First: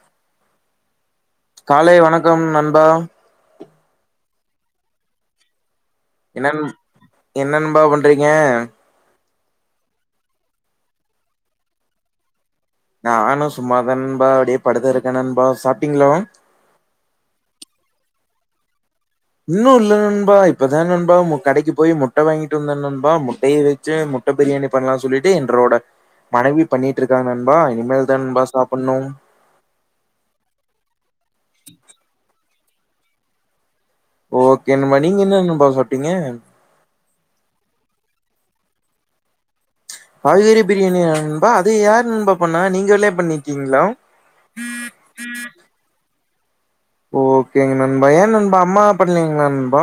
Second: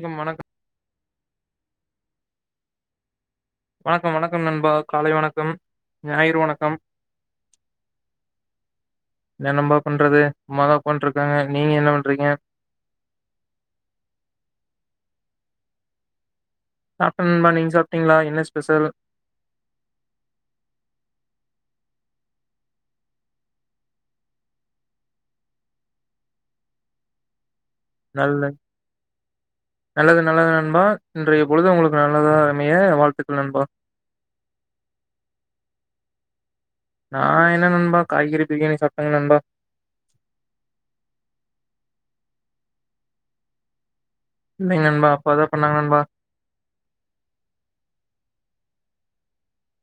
ம் வணக்கம் காலை வணக்கம் நண்பா வணக்கம் வணக்கம் நண்பா காலை வணக்கம் ஞாயிறு என்னன் வணக்கம். என்னன்னபா பண்றீங்க என்ன நம்பா பண்றது சும்மாதா உக்காண்ட்ருக்கேங்க நீங்க என்ன பண்றீங்க நானு சும்மாதான்பா அப்டியே படுத்துருக்கேனன்பா சாப்ட்டிங்களா அப்பற நண்பா நீங்க சாப்ட்டீங்களா என்ன ஸ்பெஷல் இன்னு இல்ல நண்பா இப்பதா நண்பா கடைக்கு போய் முட்டை வாங்கிட்டு வந்தே நண்பா முட்டய வெச்சு முட்டை பிரியாணி பண்ணலா சொல்லிட்டு என்றோட மனைவி பண்ணிட்ருக்காங்க நண் நல்ல நல்லது நல்லது நண்பா இன்றைய பொழுது உங்களுக்கு நல்லதா இரு அமைய வாழ்த்துக்கள் நண்பா ஓகே நண்பா நீங்க என்ன நண்பா சாப்ட்டீங்க நா என்ன நண்பா காய்கறி பிரியாணி சாப்ட்டேங்க நண்பா காய்கறி பிரியாணியா நண்பா அது யாரு நண்பா பண்ணா நீங்கலயே பண்ணிக்கீங்களா இல்லைங்க நண்பா அப்பா தான் பண்ணாங்க நண்பா ஓகேங்க நண்பா ஏன் நண்பா அம்மா பண்லீங்களா நண்பா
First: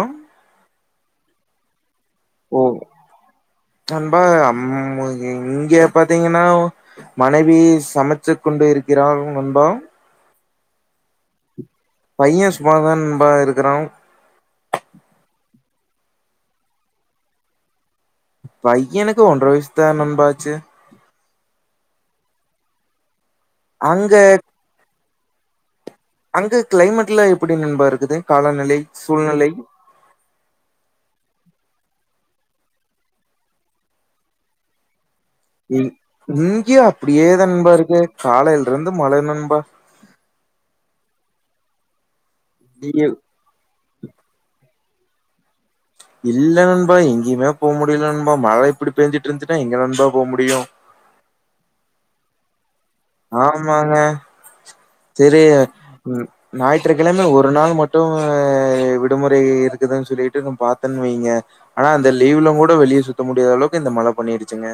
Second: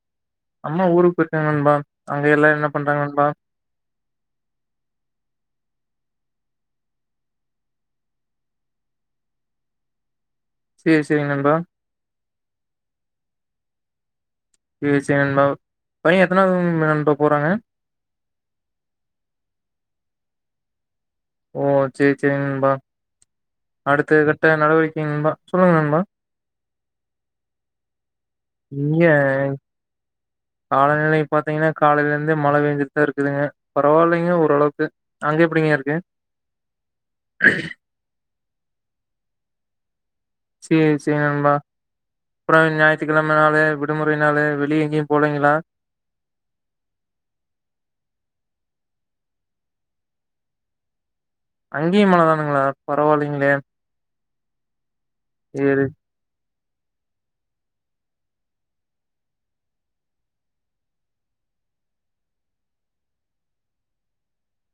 அம்மா ஊருக்கு போய் இருக்காங்க நண்பா அங்க எல்லாரும் என்ன ஓ பண்றாங்க நண்பா நண்பா அம் இங்க பாத்தீங்கன்னா மனைவி சமைச்சு கொண்டு இருக்கிறாங்க நண்பா சரி சரி நண்பா பையன் சும்மாதான் நண்பா இருக்கிறான் [unintelligible] பையன் எத்தனாவது நண்பா போறாங்க பைய்யனுக்கு ஒன்ற வயசுத்தான் ஆச்சு நண்பா ஓ சரி சரி நண்பா அங்க அடுத்த கட்ட நடவடிக்கை கே நண்பா சொல்லுங்க நண்பா அங்க கிளைமேட் எலாம் எப்படி நண்பா இருக்குது காலநிலை இங்க சூழ்நிலை காலநிலை பார்த்தீங்கன்னா காலையில இருந்தே மழை பெய்ஞ்சிட்டுதான் இருக்குங்க பரவாயில்லைங்க ஓரளவுக்கு அங்க எப்படிங்க இ இருக்கு இங்கயோம் அப்டியே தா நண்பா இருக்கு காலையில இருந்து மழை நண்பா சேரி சேரி நண்பா அப்புறம் இங்கயு ஞாயிற்றுக்கிழமை னால விடுமுறையினால வெளிய எங்கயும் போலைங்களா இல்ல நண்பா எங்கேயுமே போக முடியல நண்பா மழை இப்படி பெஞ்சுட்டு இருந்துன்னா எங்ங நண்பா போக முடியும் அங்கே யும் மலை தானுங்களா பரவாயில்லைங்களே ஆமாங்க சரி [unintelligible] ஞாயிற்றுக்கிழமை ஒரு நாள் மட்டும் விடுமுறை இருக்குதுன்னு சொல்லிட்டு பார்த்தேன்னு வைங்க ஆனா அந்த லீவுல கூட வெளியே சுத்த முடியாத அளவுக்கு இந்த மழை பண்ணிடுச்சுங்க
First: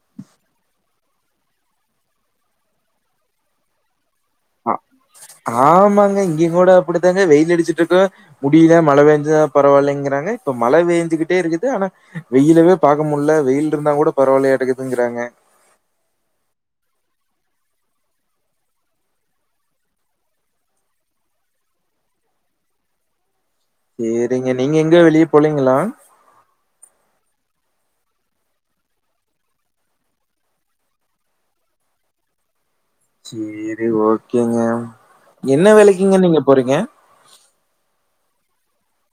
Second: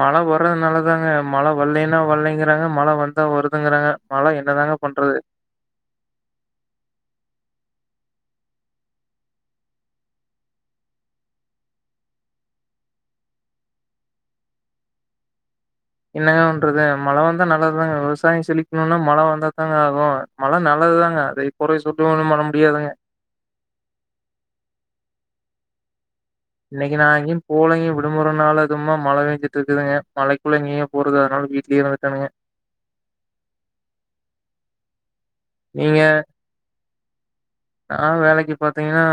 மழை வர்றது நாலதாங்க மழை வரலைன்னா வரலைங்கிறாங்க மழை வந்தா வருதுங்கிறாங்க மழை என்னதாங்க பண்றது ஆமாங்க இங்க கூட அப்படித்தாங்க வெயில் அடிச்சுட்டு இருக்கு முடிய மழை வேஞ்ச பரவாயில்லைங்கிறாங்க இப்ப மழை பெஞ்சுகிட்டே இருக்குத ஆனா வெயிலவே பார்கக்க முடியல வெயில் இருந்தா கூட பரவாயில்லடக்குதுங்கிறாங் என்னங்கண்றது மழை வந்தா நல்லதுதாங்க விவசாயம் செழிக்கணும்னா மழை வந்த தாங்க ஆகும் மழை நல்லதுதாங்க அதை குறை சொட்டும் மழ முடியாதங்க சேரிங்க நீங்க எங்க வெளியே போலீங்களா இன்னைக்கு நான் அங்கேயும் போலங்கயும் விடுமுறைனால அதுமா மழை பெஞ்சிட்டு இருக்குதுங்க மழைக்குள்ள நீயும் போறது அதனால வீட்லயே இருக்கணுங்க சேரி ஓகேங்க என்ன வேலைக்குங்க நீங்க போறீங்க [inaudible] நான் வேலைக்கு பாத்தீங்கன்னா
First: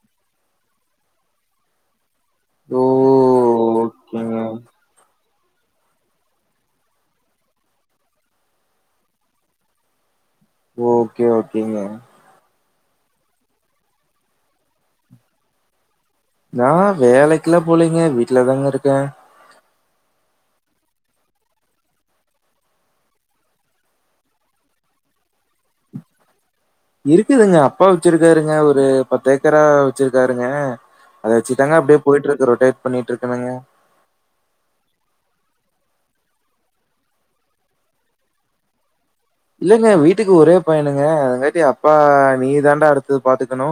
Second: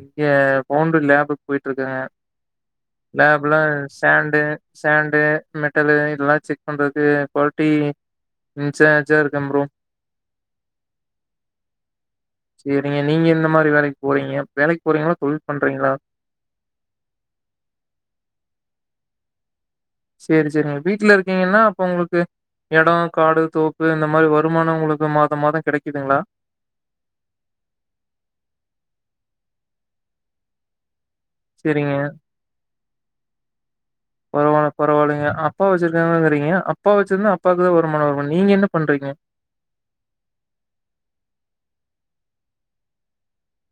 இங்க பவுண்டூர் லேபுக்கு போயிட்டு இருக்கேங்க ஓ லேப்புல ஓகேங்க சாண்டு சாண்டு மெட்டல் இது இல்லா செக் பண்றது குவாலிட்டிஇ்சஜார் கம்பரு ஓகே ஓகேங்க சரிங்க நீங்க இந்த மாதிரி வேலைக்கு போறீங்க வேலைக்கு போறீங்களா தொழில் பண்றீங்களா நான் வேலைக்கேல்லாம் போலீங்க வீட்லதாங்க இருக்கேன் சரி சரிங்க வீட்டுல இருக்கீங்கன்னா அப்ப உங்களுக்கு இடம் காடு தோப்பு இந்த மாதிரி வருமானம் உங்களுக்கு மாதம் மாதம் கிடைக்குதுங்களா இருக்குதுங்க அப்பா வச்சிருக்காருங்க ஒரு பத்து ஏக்கரா வச்சிருக்காருங்க அத வச்சுத்தாங்க அப்படியே சேரிங்க போயிட்டு இருக்கு ரொட்டேட் பண்ணிட்டு இருக்காங்க ங்கறீங்க அப்பா வச்சிருந்தா அப்பாக்குதா வருமான வரு நீங்க என்ன பண்றீங்க இல்லங்க வீட்டுக்கு ஒரே பயனுங்க அதங்காட்டி அப்பா நீ தாண்டா அடுத்து பாத்துக்கணு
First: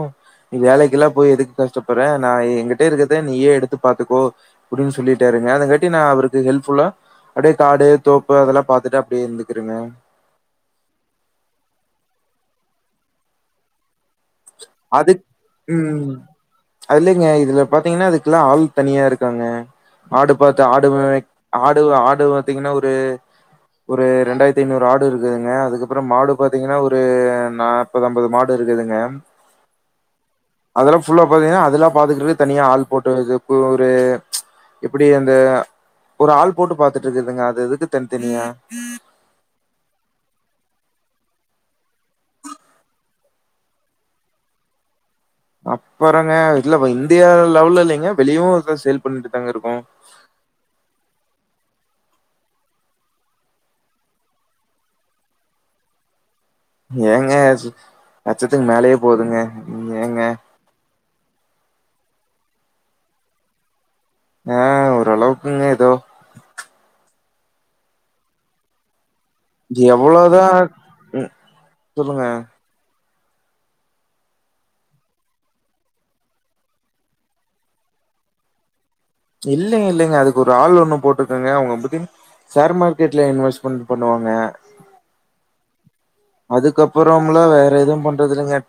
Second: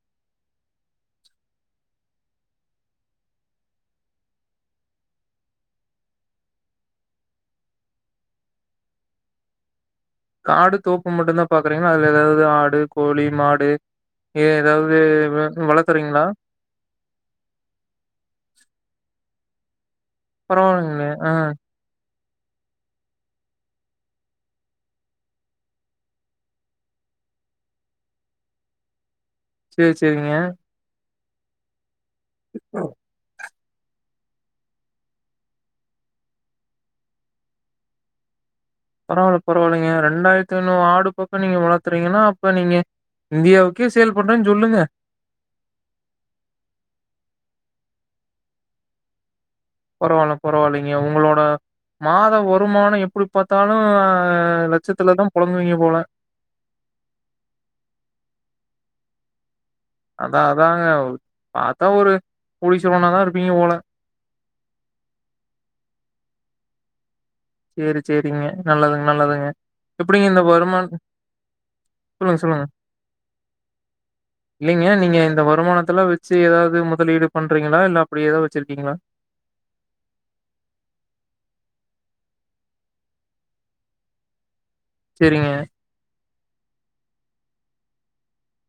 நீ வேலைக்குல்லா போய் எதுக்கு கஷ்டப்படுற நா எங்கிட்டே இருக்குறத நீயே எடுத்து பாத்துக்கோ அப்படின்னு சொல்லிட்டாருங்க அதுங்காட்டி நா அவருக்கு ஹெல்ப்ஃபுல்லா அப்படியே காடு தோப்பு அதெல்லா பாத்துட்டு அப்படியே இருந்துக்குருங்க காடு தோப்பு மட்டு தா பாக்குறீங்கன்னா அதுல ஏதாவது ஆடு கோழி மாடு எ ஏதாவது அது வ உம் வளர்க்குறீங்களா? அதுலங்க இதுல பாத்தீங்கன்னா அதுக்குல்லா ஆள் தனியா இருக்காங்க ஆடு பார்த்து ஆடு பரவால்லைங்களே. ஆ ஆடு ஆடு பா்த்தீங்கன்னா ஒரு ஒரு ரெண்டாயிரத்தி ஐநூறு ஆடு இருக்குதுங்க அதுக்கப்புறம் மாடு பாார்த்தீங்கன்னா ஒரு நாற்பது அம்பது மாடு இருக்குதுங்க செரி செரிங்க புள்ள பாத்தீங்கநா அதுலா பா்த்தக்கட்டு தனியா ஆள் போட்டு ஒரு எப்படி அந்த ஒரு ஆள் போட்டு பார்த்துட்டு இருக்குதுங்க அது இதுக்கு தனித்தனியா பரவால்ல பரவால்லைங்க ரெண்டாயிரத்தி ஐநூறு ஆடு பக்கம் நீங்க வளர்த்துறீங்கன்னா அப்ப நீங்க இந்தியாவுக்கே சேல்ஸ் பண்றேன்னு சொல்லுங்க அப்புறங்க இது இந்தியா லெவல் இல்லலைங்க வெளியு சேல் பண்ணட்டு பரவால பரவால்லைங்க உங்களோட மாத வருமானம் எப்படி பார்த்தாலு லட்சத்துலதா புழங்குவீங்க போல ஏங்க லச்சத்துக்கு மேலயே போதுங்க ஏங்க அதா அதாங்க பார்த்தா ஒரு கோடீஸ்வரன் இருப்பீங்க போல ஏ ஓரளவுக்கு கா ஏதோ செரி செரிங்க நல்லதுங்க நல்லதுங்க இங்க எப்டிங்க இந்த எவ்வளவுதா வருமான் ம் சொல்லுங்க இல்லீங்க நீங்க இந்த வருமானத்துல வெச்சு ஏதாவது முதலீடு பண்றீங்களா இல்ல அப்டி ஏதா வச்சிருக்கீங்களா இல்லைங்க இல்லைங்க அதுக்கு ஒரு ஆள் ஒண்ணு போட்ருக்கங்க அவங்க புத்திம் ஷேர் மார்க்கெட்ல இன்வெஸ்ட்மெண்ட் பண்ணுவாங்க சேரிங்க அதுக்கப்புறம்லா வேற எதுவும் பண்றதுல்லங்க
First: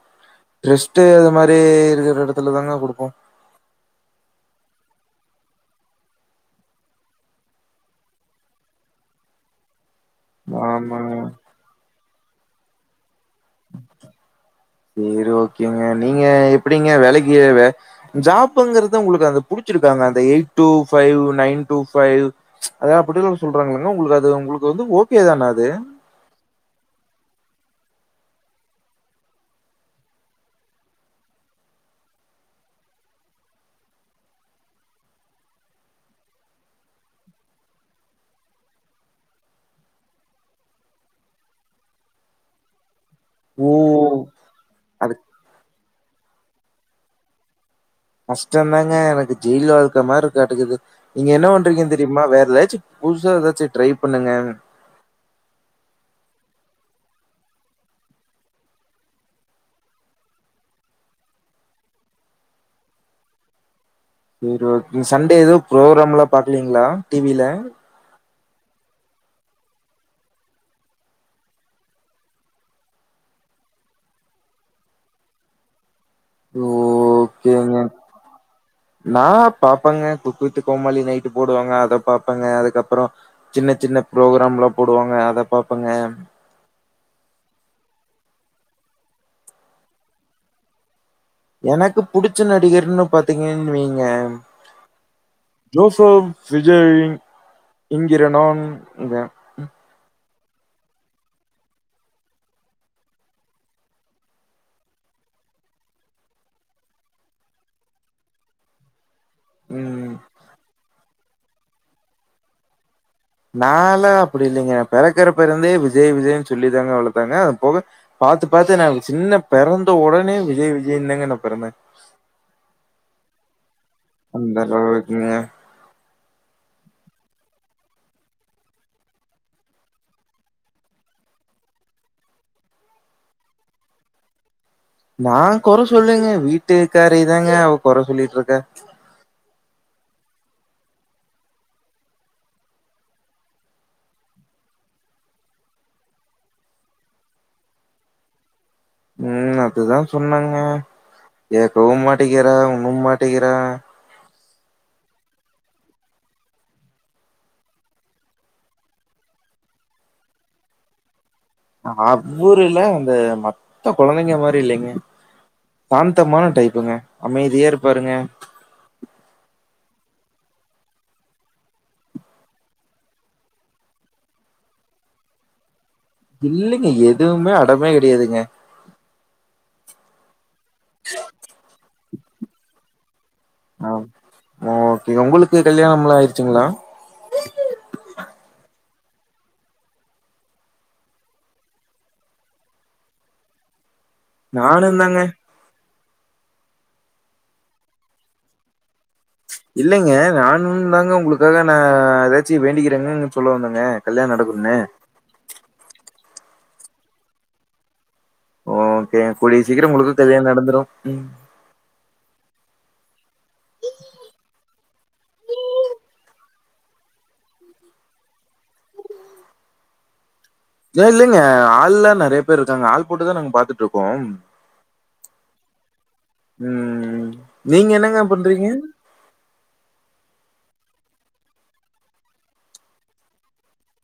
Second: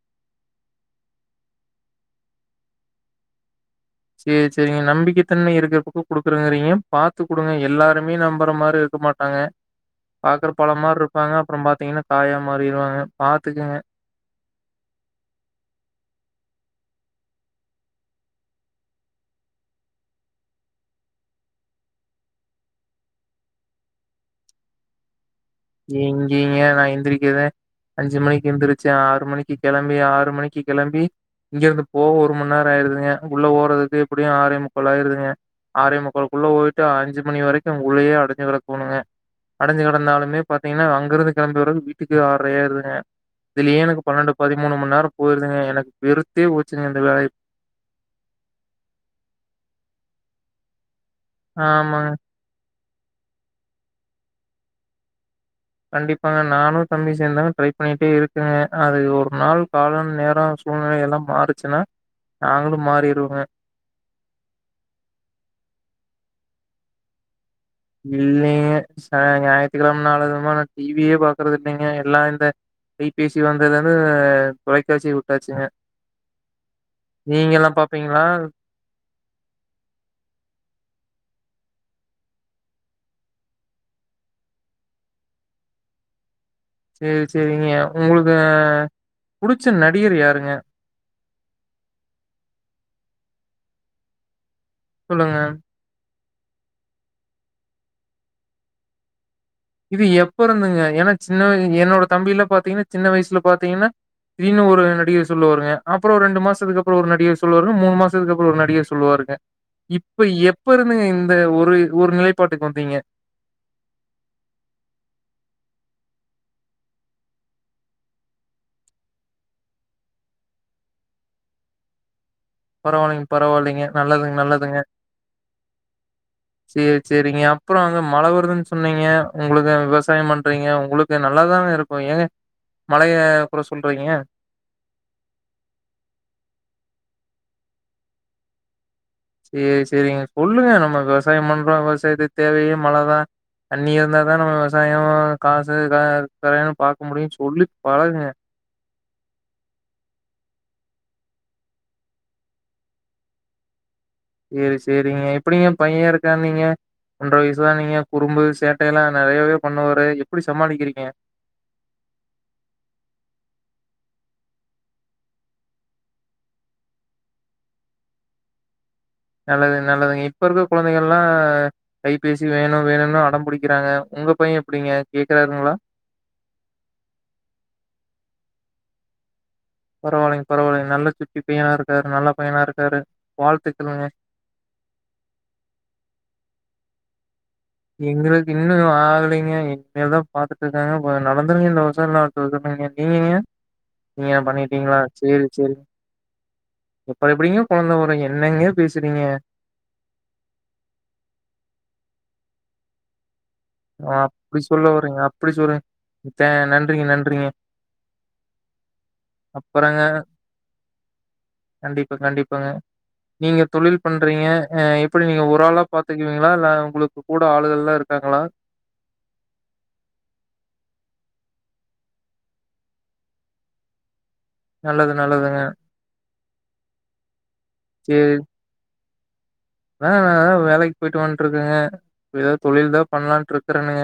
ரெஸ்ட்டு அது மாரி இருக்குற இடத்துலதாங்க குடுப்போ சேர் சேரிங்க நம்பிக்கை தன்மை இருக்குற பக்கோ [unintelligible] பாத்து குடுங்க எல்லாருமே நம்புற மாரி இருக்க மாட்டாங்க பாக்குற பழ ஆமாங்க மார்ருப்பாங்க அப்புறம் பாத்தீங்கன்னா காயா மாரிருவாங்க பாத்துக்குங்க சரி ஓகேங்க நீங்க எப்புடிங்க வேலைக்கு வே ஜாப்புங்கறது உங்களுக்கு புடிச்சிருக்காங்க அந்த eight two five nine two five அத அப்புடில்லா சொல்றாங்கங்கலங்க உங்களுக்கு அது உங்களுக்கு வந்து ஓகே தானா அத் எங்கேங்க நா இந்த வீக்குலதா அஞ்சு மணிக்கு எந்துருச்சு ஆறு மணிக்கி கிளம்பி ஆறு மணிக்கி கிளம்பி இங்க இருந்து போக ஒரு மண் நேரோ ஆயிருதுங்க உள்ள போறதுக்கு எப்புடியும் ஆரேமுக்காள் ஆயிருதுங்க ஆரேமுக்காள்க்குள்ள போயிட்டா அஞ்சு மணி வரைக்கும் உள்ளேயே அடைஞ்சு கிடக்குனுங்க அடைஞ்சு கிடந்தாலுமே பாத்தீங்கன்னா அங்க இருந்து கெளம்பி வறதுக்கு வீட்டுக்கு ஆறரையாயிருதுங்க ஓ இதுலே எனக்கு பன்னெண்டு பதிமூணு மண் நேரோ அது போயிருதுங்க எனக்கு வெருத்தே போச்சுங்க இந்த வேலை கஷ்டோதாங்க எனக்கு ஜெயில் வாழ்க்க மார்ருக்காட்டுக்குது நீங்க என்ன பண்றீங்கன் ஆமாங்க தெரியுமா வேற லாச்சு புதுசா ஏதாச்சு ட்ரை பண்ணுங்க கண்டிப்பாங்க நானு தம்பி சேந்தாங்க ட்ரை பண்ணிட்டே இருக்குறே அது ஒரு நாள் காலம் நேரோ சூழ்நிலை எல்லா மாறுச்சுன்னா நாங்களும் மாறிடுவே சேரி ஓகே சண்டே ஏதோ ப்ரோக்ராம்ல்லா பாக்குலீங்களா டி வில இல்லீங்க ச ஞாயித்திக்கிழம நாளதுமா நா டி வியே பாக்குறது இல்லீங்க எல்லா இந்த கைபேசி வந்ததுலந்து தொலைக்காட்சிய உட்டாச்சுங்க ஓகேங்க பாப்பீங்களா? நா பாப்பங்க குக்கு வித்து கோமலி நைட்டு போடுவாங்க அத பாபப்பங்க அதுக்கப்புறோ சின்ன சின்ன ப்ரோக்ராம்லா போடுவாங்க அத பாப்பங்க சேரி சேரிங்க உங்களுக்கு புடிச்ச நடிகர் யாருங்க எனக்கு புடிச்ச நடிகர்ன்னு பாத்தீங்கன்னு வெய்ங்க சொல்லுங்க. [unintelligible] விஜய் என்கிற நான்ங்க இது எப் ப்போ இருந்துங்க ஏன்னா சின்ன என்னோட தம்பில பாத்தீங்கன்னா சின்ன வயசுல பாத்தீங்கன்னா தீடிர்னு ஒரு நடிகர் சொல்லுவாருங்க அப்புறோ ரெண்டு மாசத்துக் அப்புறோ ஒரு நடிகர் சொல்லுவாருங்க மூணு மாசத்துக்கு அப்புறோ ஒரு நடிகர் சொல்லுவாருங்க ம் இப்ப எப்ப இருந்துங்க இந் து ஒரு ஒரு நிலைப்பாட்டுக் வந்தீங்க நால்லா அப்புடி இல்லைங்க பிறக்கரபருந்தே விஜய் விஜய்ன்னு சொல்லிதாங்க வளத்தாங்க அது போக பாத்து பாத்து என்ன சின்ன பிறந்த ஒடனே விஜய் விஜய்ன்னுதாங்க நா பிறந்தே பரவாயில்லீங் பரவாயில்லீங்க நல்லதுங் நல்லதுங்க அளவுக்குங்க சேரி சேரிங்க அப்புறோ அங்க மழ வருதுன் சொன்னீங்க உங்களுக்கு அ விவசாயம் பண்றீங்க உங்களுக்கு நல்லாதானே இருக்கும் ஏங்க மழைய குற சொல்றீங்க நா குற சொல்லேங்க வீட்டுக்காரீதாங்க அவ குற சொல்லிட்ருக்கா சேரி சேரிங்க சொல்லுங்க நம்ம விவசாயம் பண்றோ விவசாயத்துக் தேவையே மழதா தண்ணி இருந்தாதா நம்ம விவசாயோ காசு [unintelligible] பாக்க முடியு சொல்லி பழகுங்க ம் அதுதா சொன்னாங்க கேக்கவும் மாட்டிக்கிறா ஒன்னும் மாட்டிக்கிறா ஏ சேரிங்க எப்புடிங்க பைய்ய இருக்கான்னீங்க ஒன்ற வயசுதான்னீங்க குறும்பு சேட்டை எல்லா நறையாவே பண்ணுவாரு எப்புடி சமாளிக்கிறீங்க அவ்ரு இல்ல அந்த மத்த குழந்தைங்க மாரி இல்லைங்க சாந்தமான டைப்புங்க அமைதியா இருப்பாருங்க நல்லது நல்லதுங்க இப்ப இருக்க குழந்தைகள்ல்லா கைபேசி வேணு வேணுன்னு அடம் புடிக்கிறாங்க உங்க பைய எப்புடிங்க கேக்குறாருங்களா இல்லீங்க எதுவுமே அடமே கிடையாதுங்க பரவலங் பரவால்லை நல்ல சுட்டி பையனா இருக்காரு நல்லா பையனா இருக்காரு ஆ வாழ்த்துக்கள்ங்க ஓகே உங்களுக்கு கல்யாணம்லா ஆயிடுச்சுங்களா இல்லிங்க இனி மேல் தா பாத்துட்டு இருக்காங்க நடந்துருங்க இந்த வருஷ இல்ல அடுத்த வருஷ நீங்கங்க நீங்க என்ன பண்ணிட்டீங்களா நானுந்தாங்க செரி செரி அப்புறம் எப்டிங்க கொழந்த பொறக்கு என்னங்க பேச இல்லைங்க நானு தாங்க உங்களுக்காக நா ஏதாச்சு வேண்டிக்கிட் [unintelligible] ஓ அப்டி சொல்ல வற அப்டி சொல் த நன்றிங்க நன்றிங்க ஓ ஓகே கூடிய சீக்கிர அப்றங்க உங்களுக் கல்யாண நடந்துரு எப்பங்க நீங்க தொழில் பண்றீங்க அ எப்டி நீங்க ஒரு ஆளா பாத்துக்குவீங்ளா இல்ல உங்ளுக்கு கூட ஆளுகளா இருக்காங்ளா ஏ இல்லைங்க ஆள்லா நறைய பேர் இருக்காங்க ஆள் போட்டுதா நாங்க பாத்துட்ருக்கோ நல்லது நல்லதுங்க ம் ம் நீங்க என்னங்க பண்றீங்க அதா நா தா வேலைக்கு போயிட்டு வன்ட்ருக்கேங்க இப்ப எதாது தொழில்தா பண்லான்ட்டு ருக்கறேனுங்க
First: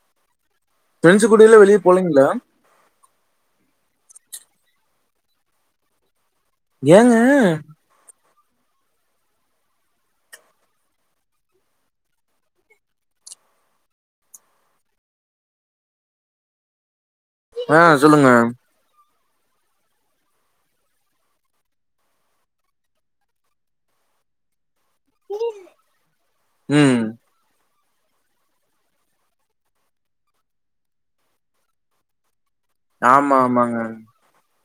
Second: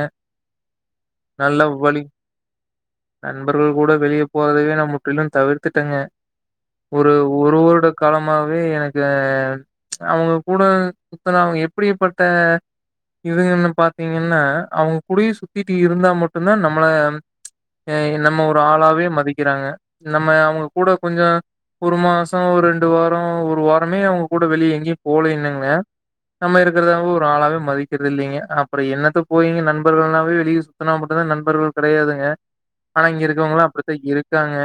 ஃப்ரெண்ட்ஸ் கூடயெல்லாம் நல்ல வெளிய வழி போலீங்களா? நண்பர்கள் கூட வெளிய போறதவே நம் முற்றிலும் தவிர்த்துட்டேங்க ஒரு ஏங்க? ஒரு வருட காலம் மாவே எனக்கு அவங்க கூட சுத்துனா அவங்க எப்டிப்பட்ட இதுங்கனு பாத்தீங்கன்னா அவங்க கூடியே சுத்திட்டு இருந்தா மட்டுந்தா நம்ள ஆ ஏ சொல்லுங்க. நம்ம ஒரு ஆளாவே மதி க்கிறாங்க நம்ம அவங்க கூட கொஞ்சோ ஒரு மாசம் ஒரு ரெண்டு வாரம் ஒரு வாரமே அவங்க கூட வெளிய எங்கியு போலி னங்க நம்ம இருக்கறத ம். ஒரு ஆளாவே மதிக் து இல்லிங்க அப்றம் என்னத்த போயீங்க நண்பர்கள் னாவே வெளிய சுத்தனா மட்டுதா நண்பர்கள் கெடையாதுங்க ஆனா இங்க ஆமா, இருக்கவங்களா ஆமாங்க. அப்டித்தான் இருக்காங்க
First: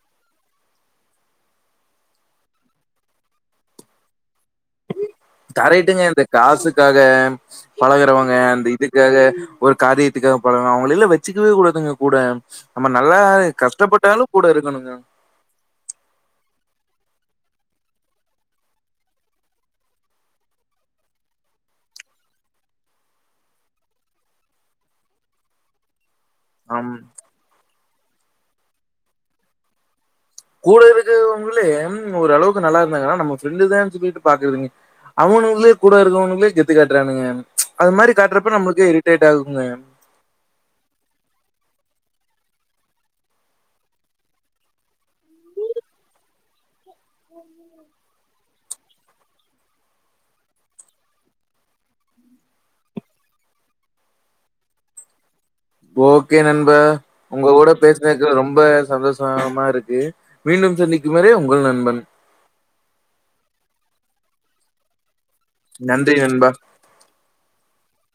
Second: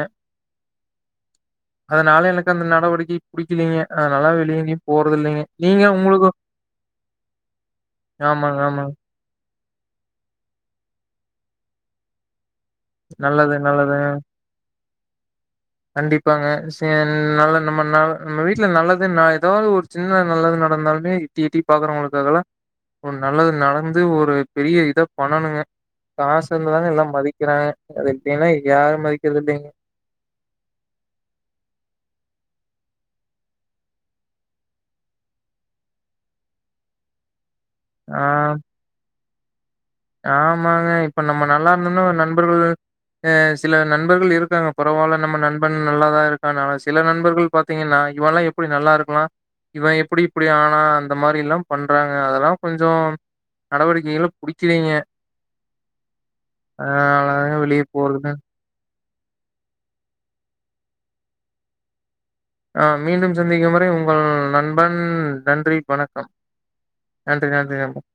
அதனால எனக்கு அந்த நடவடிக்கை புடிக்கி லீங்க அதனால வெளிய எங்கயும் போறதில்லைங்க. நீங்க கரைட்டுங்க இந்த உங்களுக்கு காசுக்காக பழகுறவங்க ஆமாங்க, அந்த ஆமாங்க. இதுக்காக ஒரு காரியத்துக்காக பழக அவங்களலா வச்சுக்கவே கூடாதுங்க கூட நம்ம நல்லா ஆ நல்லது, நல்லதுங்க. கஷ்டப்பட்டாலு கூட இருக்கணுங்க கண்டிப்பாங்க சே நல்ல நம்ம ந நம்ம வீட்ல நல்லதே ந எதாவது ஒரு சின்ன நல்லது நடந்தாலுமே இட்டி இட்டி பாக்குறவங்களுக்காகலா ஒரு நல்லது நடந்து ஒரு பெரிய இத பண்ணணுங்க காசு இருந்ததாங்க ஆம். எல்லா மதிக்றாங்கா அது எப்டினா இங்க யாரு மதிக்கறது இல்லைங்க கூட இருக்றவங்களே ஒரு அளவுக்கு நல்லாருந்தாங்கனா நம்ம ஃப்ரெண்டு தான் சொல்லிட்டு பாக்றதுலங்க அவனுங்களே கூட இருக்கவங்களே கெத்து காட்றானுங்க அது மாரி ஆ. காட்றப்ப நம்லுக்கே இரிட்டேட் டா குங்க ஆமாங்க இப்ப நம்ம நல்லா இருந்தோமனா நண்பர்கள் அ சில நண்பர்கள் இருக்காங்க பரவால்ல நம்ம நண்பன் நல்லாதா இருக்கானு ஆனா சில நண்பர்கள் பாத்தீங்கனா இவலா எப்டி நல்லாருக்கலா இவன் எப்டி இப்டி ஆனா அந்த மாரிலா பண்றாங்க அதல்லா கொஞ்சம் நடவடிக்கைகள் புடிக் கிலிங்க ஓகே நண்ப உங்க கூட வெளிய போறது. பேசுனதுக்கு ரொம்ப சந்தோஷ மா மாருக்கு மீண்டும் சந்திக்கும் வரை உங்கள் நண்பன் ஆ மீண்டும் சந்திக்கும் வரை உங்கள் நண்பன் நன்றி வணக்கம் நன்றி நன்றி நண்பா